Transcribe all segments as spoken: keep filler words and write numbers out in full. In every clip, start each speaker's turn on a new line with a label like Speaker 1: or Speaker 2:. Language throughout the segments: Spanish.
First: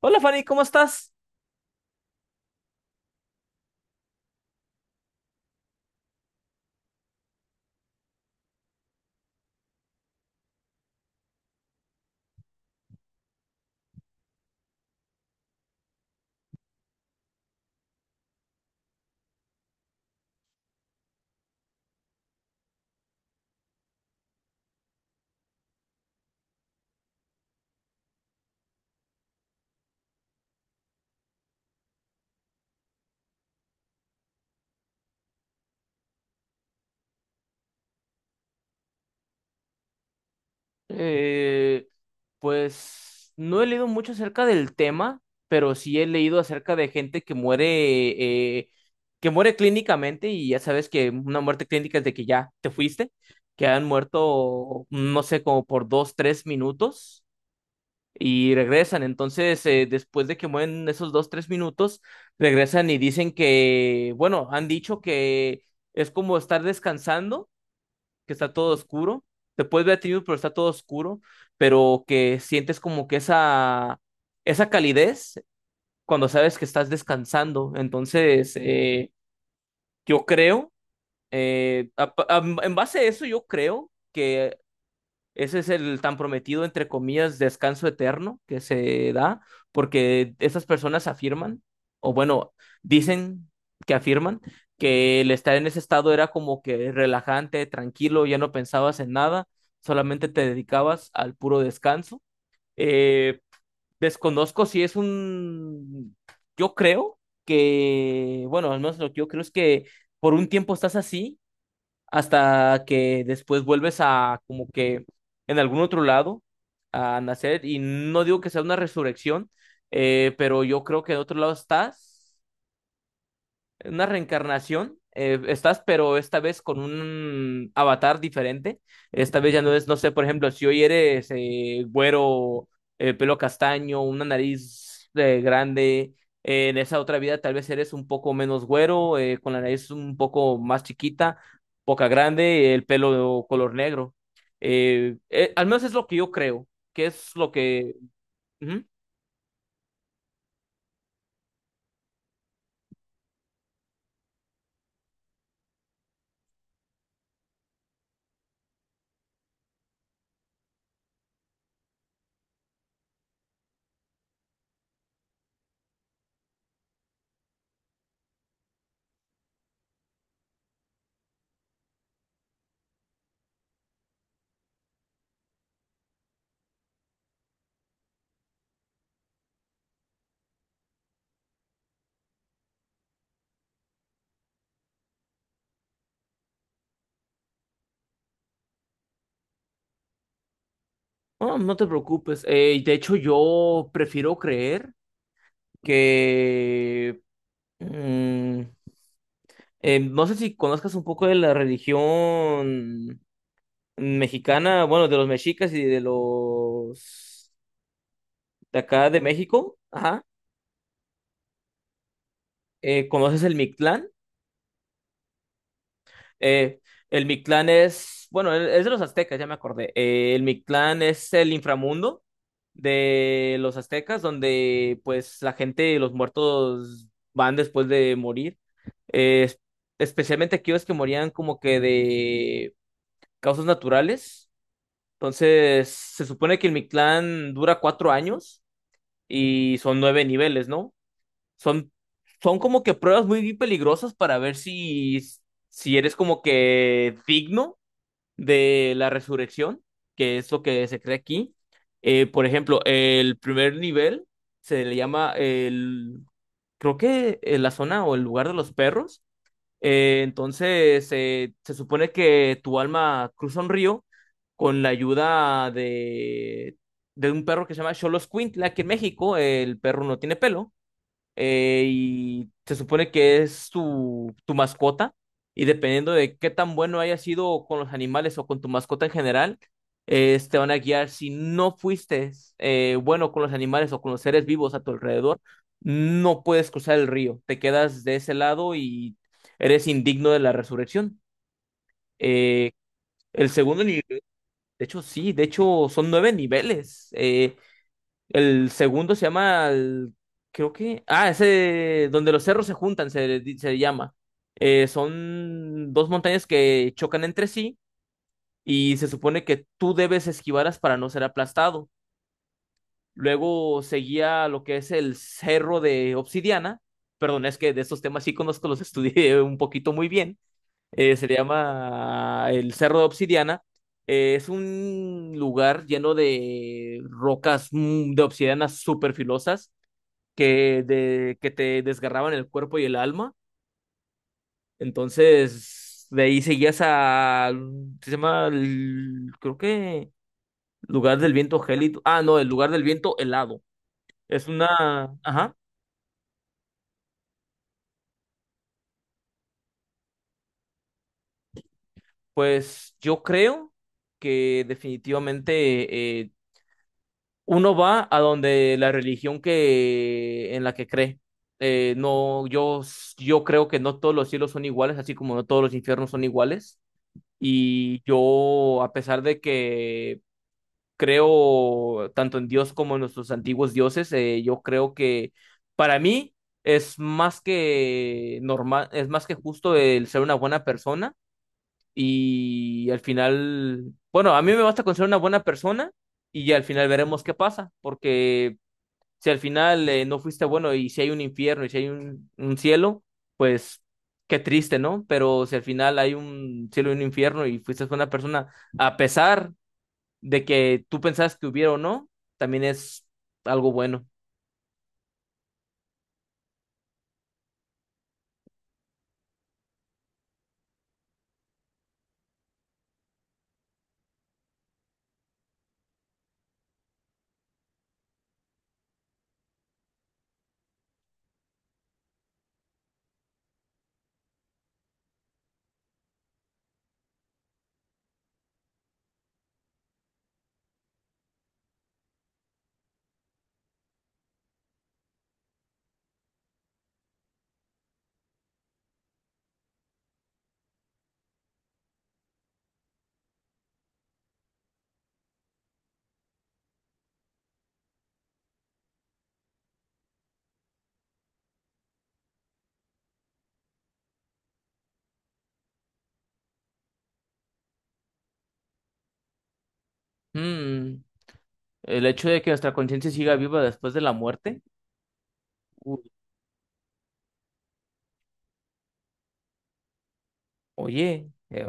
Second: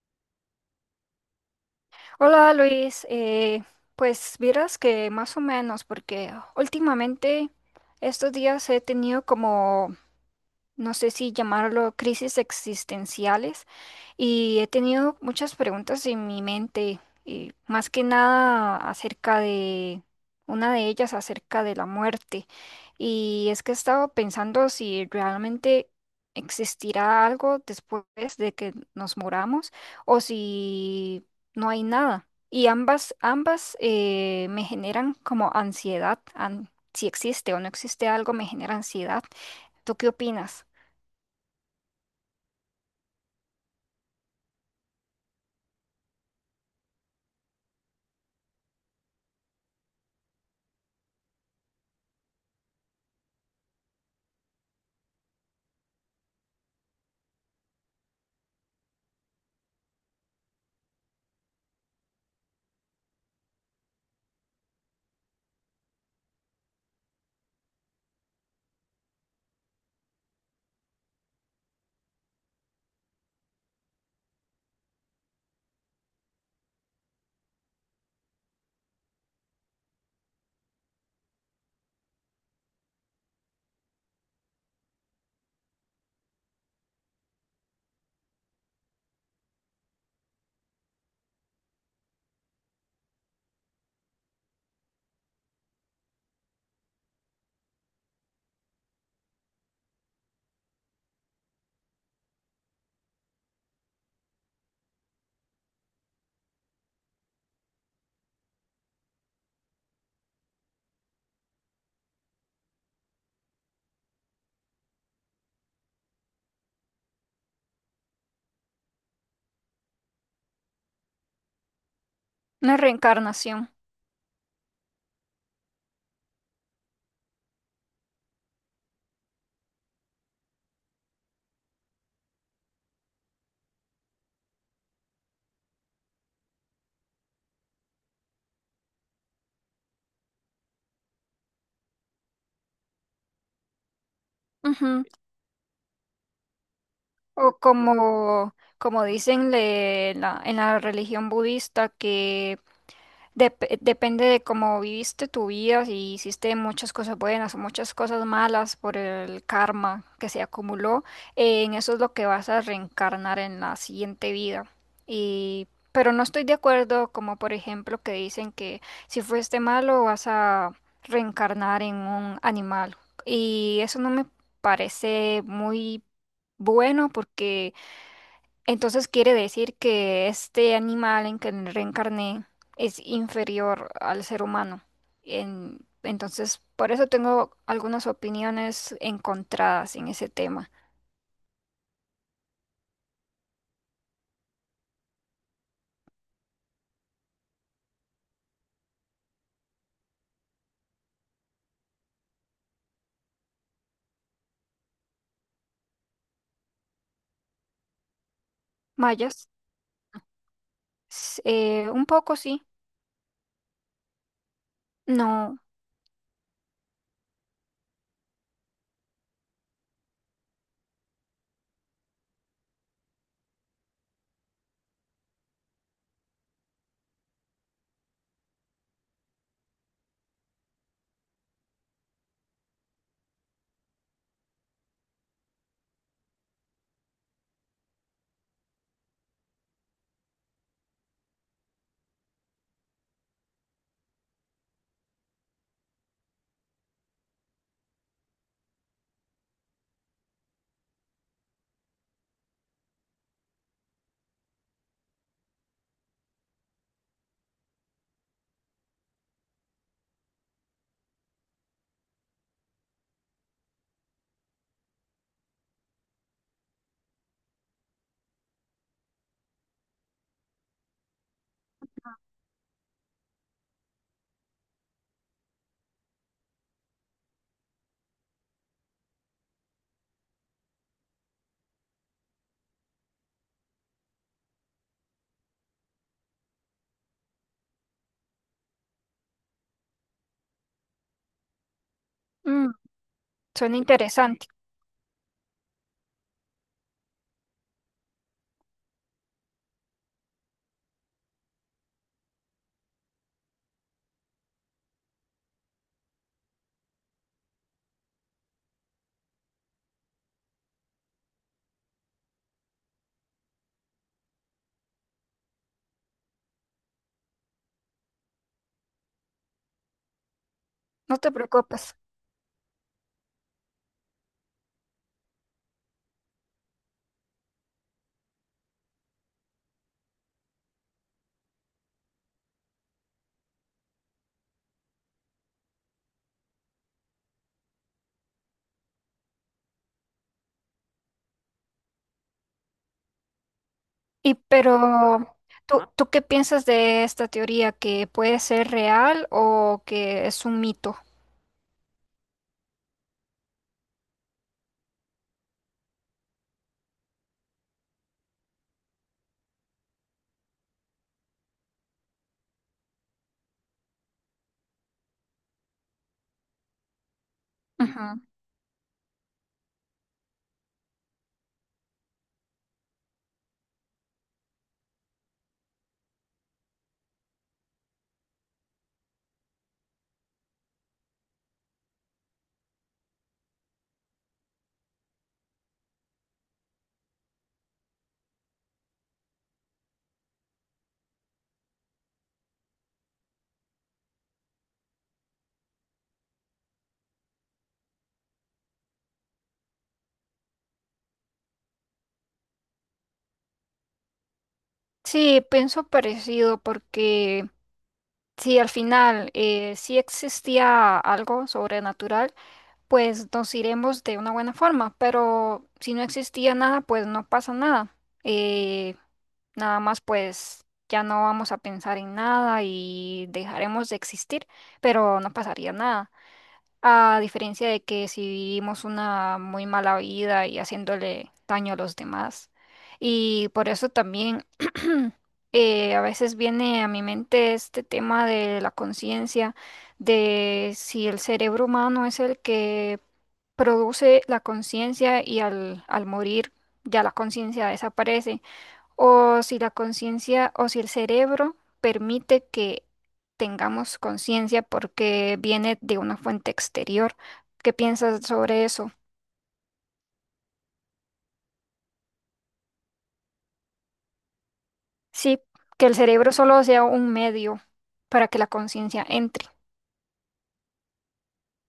Speaker 1: Hola Fanny, ¿cómo estás?
Speaker 2: Hola Luis. Eh, pues vieras que más o menos, porque últimamente estos días he tenido como, no sé si llamarlo crisis existenciales, y he tenido muchas preguntas en mi mente, y más que nada acerca de una de ellas, acerca de la muerte. Y es que he estado pensando si realmente existirá algo después de que nos muramos o si no hay nada. Y ambas, ambas eh, me generan como ansiedad. An- si existe o no existe algo, me genera ansiedad. ¿Tú qué opinas?
Speaker 1: Eh, pues no he leído mucho acerca del tema, pero sí he leído acerca de gente que muere, eh, que muere clínicamente, y ya sabes que una muerte clínica es de que ya te fuiste, que han muerto, no sé, como por dos, tres minutos y regresan. Entonces, eh, después de que mueren esos dos, tres minutos, regresan y dicen que, bueno, han dicho que es como estar descansando, que está todo oscuro. Te puedes ver a ti mismo, pero está todo oscuro, pero que sientes como que esa, esa calidez cuando sabes que estás descansando. Entonces, eh, yo creo, eh, a- a- en base a eso, yo creo que ese es el tan prometido, entre comillas, descanso eterno que se da, porque esas personas afirman, o bueno, dicen que afirman, que el estar en ese estado era como que relajante, tranquilo, ya no pensabas en nada, solamente te dedicabas al puro descanso. Eh, desconozco si es un... Yo creo que, bueno, al menos lo que yo creo es que por un tiempo estás así hasta que después vuelves a como que en algún otro lado a nacer, y no digo que sea una resurrección, eh, pero yo creo que en otro lado estás
Speaker 2: Una reencarnación.
Speaker 1: una reencarnación. Eh, estás, pero esta vez con un avatar diferente. Esta vez ya no es, no sé, por ejemplo, si hoy eres eh, güero, eh, pelo castaño, una nariz eh, grande. Eh, en esa otra vida tal vez eres un poco menos güero, eh, con la nariz un poco más chiquita, boca grande, el pelo color negro.
Speaker 2: Ujú.
Speaker 1: Eh, eh, al menos es lo que yo creo, que es lo
Speaker 2: O
Speaker 1: que...
Speaker 2: como,
Speaker 1: Ujú.
Speaker 2: como dicen le- en la, en la religión budista, que dep- depende de cómo viviste tu vida, si hiciste muchas cosas buenas o muchas cosas malas por el karma que se acumuló, eh, en eso es lo que vas a reencarnar en la siguiente vida. Y, pero no estoy de acuerdo, como por ejemplo que dicen que si fuiste malo vas a reencarnar en un animal. Y eso no me parece muy bueno porque entonces quiere decir que este animal en que reencarné es inferior al ser humano. En- entonces, por eso tengo algunas opiniones encontradas en ese tema.
Speaker 1: Oh, no te preocupes. Eh, de hecho, yo prefiero creer que mm, eh, no sé si conozcas un poco de la religión mexicana, bueno, de los mexicas y de los de acá de
Speaker 2: Mayas,
Speaker 1: México, ajá.
Speaker 2: s- eh, un poco sí,
Speaker 1: Eh, ¿conoces el Mictlán?
Speaker 2: no,
Speaker 1: Eh, el Mictlán es, bueno, e-, es de los aztecas, ya me acordé. Eh, el Mictlán es el inframundo de los aztecas, donde pues la gente, los muertos van después de morir. Eh, es- Especialmente aquellos que morían como que de causas naturales. Entonces, se supone que el Mictlán dura cuatro años y son nueve niveles, ¿no? Son, Son como que pruebas muy peligrosas para ver si, si eres como que digno de la resurrección, que es lo que se cree aquí. Eh, por ejemplo, el primer nivel se le llama el, creo que eh, la zona o el lugar de los perros. Eh, entonces, eh, se supone que tu alma cruza un río con la ayuda de, de un perro que se llama Xoloscuintle. Aquí en México, el perro no tiene pelo eh, y se supone que es tu, tu mascota, y dependiendo de qué tan bueno haya sido con los animales o con tu mascota en general, eh, te van a guiar. Si no fuiste eh, bueno con los animales o con los seres vivos a tu alrededor, no puedes cruzar el río, te quedas de ese lado y eres indigno de la resurrección.
Speaker 2: mm,
Speaker 1: Eh, el
Speaker 2: suena
Speaker 1: segundo nivel,
Speaker 2: interesante,
Speaker 1: de hecho, sí, de hecho son nueve niveles. Eh, el segundo se llama, el- creo que, ah, ese donde los cerros se juntan, se, se llama. Eh, son dos montañas que chocan entre sí y se supone que tú debes esquivarlas para no ser aplastado. Luego seguía lo que es el cerro de Obsidiana. Perdón, es que de estos temas sí conozco, los estudié un poquito muy bien. Eh,
Speaker 2: no
Speaker 1: se
Speaker 2: te
Speaker 1: le
Speaker 2: preocupes.
Speaker 1: llama el cerro de Obsidiana. Eh, es un lugar lleno de rocas mm, de obsidiana súper filosas que, de, que te desgarraban el cuerpo y el alma. Entonces, de ahí seguías a. Se llama. El- creo que. Lugar del viento gélido. Ah, no, el lugar del viento helado.
Speaker 2: Y
Speaker 1: Es una.
Speaker 2: pero,
Speaker 1: Ajá.
Speaker 2: ¿tú, tú qué piensas de esta teoría? ¿Que puede ser real o que es un mito?
Speaker 1: Pues yo creo que definitivamente eh, uno va a donde la religión que en la que cree. Eh, no, yo, yo creo que no todos los cielos son iguales, así como no todos los infiernos son iguales. Y
Speaker 2: Ujú.
Speaker 1: yo, a pesar de que creo tanto en Dios como en nuestros antiguos dioses, eh, yo creo que para mí es más que normal, es más que justo el ser una buena persona. Y al final, bueno, a mí me basta con ser una buena persona y al final veremos qué pasa, porque si al final eh, no fuiste bueno y si hay un infierno y si hay un, un cielo, pues qué triste, ¿no? Pero si al final hay un cielo y un infierno y fuiste buena persona, a pesar de que tú pensabas que hubiera o no, también es algo bueno.
Speaker 2: Sí, pienso parecido porque si al final eh, sí existía algo sobrenatural, pues nos iremos de una buena forma, pero si no existía nada, pues no pasa nada. Eh, Nada más pues ya no vamos a pensar en nada y dejaremos de existir, pero no pasaría nada. A diferencia de que si vivimos una muy mala vida y haciéndole daño a los demás. Y por eso también eh, a veces viene a mi mente este tema de la conciencia, de si el cerebro humano es el que produce la conciencia y al, al morir ya la conciencia desaparece o si la conciencia o si el cerebro permite que tengamos conciencia porque viene de una fuente exterior. ¿Qué piensas sobre eso?
Speaker 1: Mm, el hecho de que nuestra conciencia siga viva después de la muerte,
Speaker 2: Sí, que el
Speaker 1: uy,
Speaker 2: cerebro solo sea un medio para que la conciencia entre.
Speaker 1: oye, eh,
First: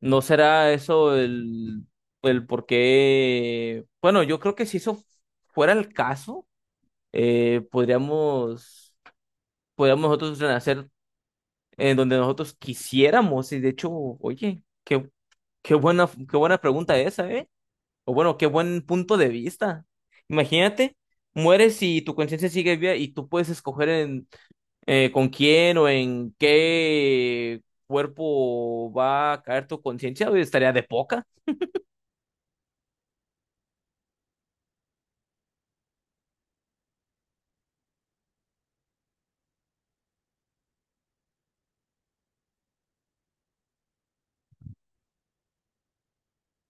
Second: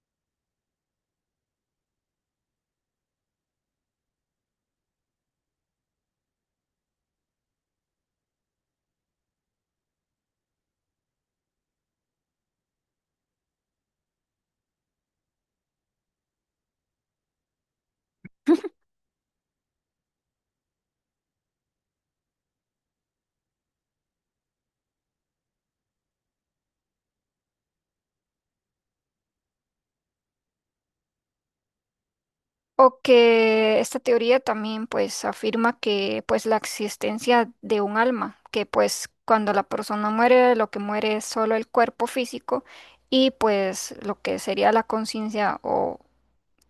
Speaker 1: ¿no será eso el, el por qué? Bueno, yo creo que si eso fuera el caso, eh, podríamos podamos nosotros renacer en donde nosotros quisiéramos. Y de hecho, oye, qué, qué buena, qué buena pregunta esa, ¿eh? O bueno, qué buen punto de vista. Imagínate, mueres y tu conciencia sigue viva y tú puedes escoger en eh, con quién o en qué cuerpo va a caer tu conciencia, oye, estaría de poca.
Speaker 2: O que esta teoría también pues afirma que pues la existencia de un alma, que pues cuando la persona muere lo que muere es solo el cuerpo físico y pues lo que sería la conciencia o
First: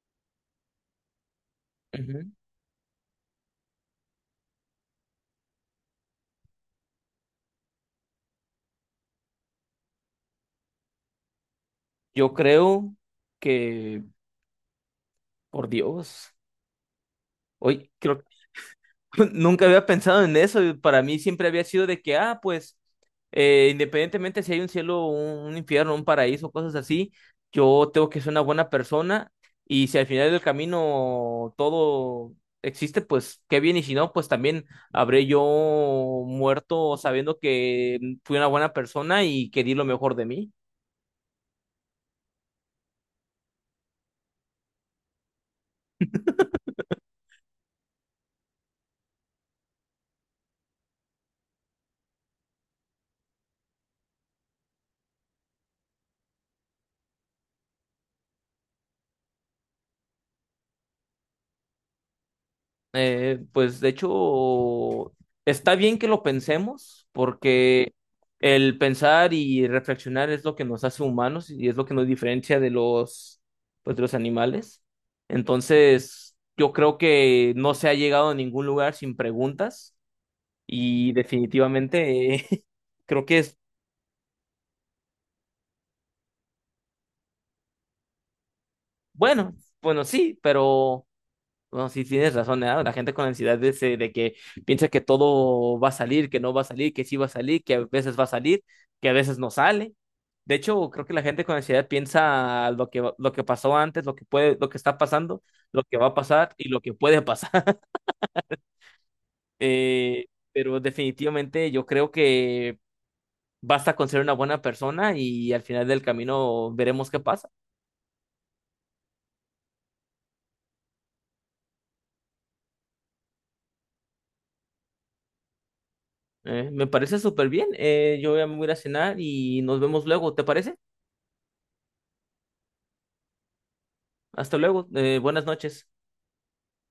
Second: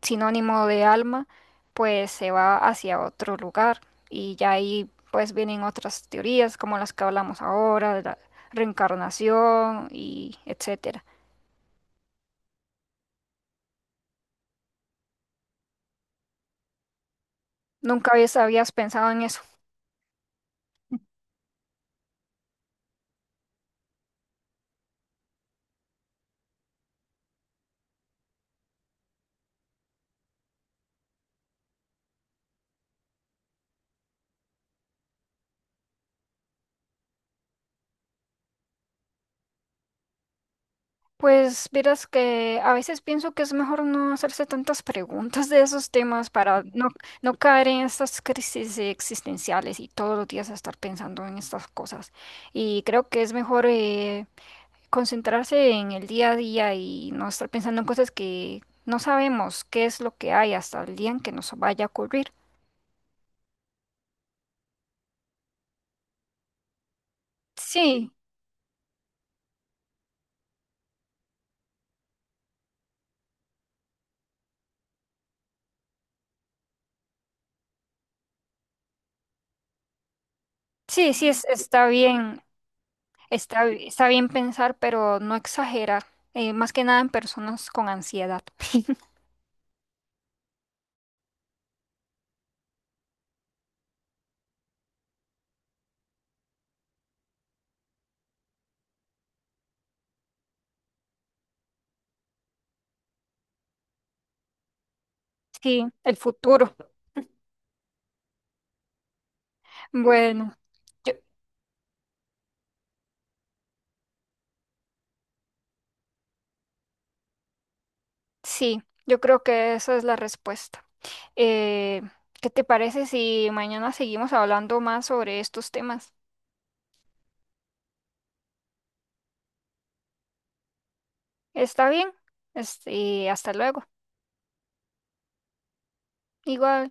Speaker 2: sinónimo de alma, pues
Speaker 1: Ujú.
Speaker 2: se va hacia otro lugar y ya ahí pues vienen otras teorías como las que hablamos ahora, de la reencarnación y etcétera.
Speaker 1: Yo creo que, por Dios, hoy
Speaker 2: ¿Nunca
Speaker 1: creo
Speaker 2: habías, habías pensado en eso?
Speaker 1: nunca había pensado en eso. Para mí siempre había sido de que, ah, pues, eh, independientemente si hay un cielo, un, un infierno, un paraíso, cosas así, yo tengo que ser una buena persona, y si al final del camino todo existe, pues qué bien, y si no, pues también habré yo muerto sabiendo que fui una buena persona y que di lo mejor de mí.
Speaker 2: Pues verás que a veces pienso que es mejor no hacerse tantas preguntas de esos temas para no, no caer en estas crisis existenciales y todos los días estar pensando en estas cosas. Y creo que es mejor... eh, concentrarse en el día a día y no estar pensando en cosas que no sabemos qué es lo que hay hasta el día en que nos vaya a ocurrir.
Speaker 1: Eh, pues de hecho, está bien que lo pensemos, porque
Speaker 2: Sí,
Speaker 1: el pensar y reflexionar es lo que nos hace humanos y es lo que nos diferencia de los, pues, de los animales. Entonces, yo creo que no se ha llegado a ningún lugar sin preguntas, y
Speaker 2: sí, sí, es- está bien,
Speaker 1: definitivamente creo que es
Speaker 2: está, bi- está bien pensar, pero no exagerar, eh, más que nada en personas con ansiedad.
Speaker 1: bueno, bueno, sí, pero... No, sí, tienes razón, ¿eh? La gente con ansiedad de, ese- de que piensa que todo va a salir, que no va a salir, que sí va a salir, que a veces va a salir, que a veces no sale. De hecho, creo que la gente con ansiedad piensa lo que, va- lo que pasó antes, lo que puede, lo que está pasando, lo
Speaker 2: Sí,
Speaker 1: que va a
Speaker 2: el
Speaker 1: pasar y
Speaker 2: futuro.
Speaker 1: lo que puede pasar. Eh,
Speaker 2: Bueno,
Speaker 1: pero
Speaker 2: yo,
Speaker 1: definitivamente yo creo que basta con ser una buena persona y al final del camino veremos qué pasa.
Speaker 2: sí, yo creo que esa es la respuesta. Eh, ¿Qué te parece si mañana seguimos hablando más sobre estos temas?
Speaker 1: Eh, me parece súper bien. Eh, yo ya me voy a ir a cenar y nos vemos luego, ¿te parece?
Speaker 2: ¿Está bien? Este, hasta luego.
Speaker 1: Hasta luego. Eh, buenas noches.
Speaker 2: Igual.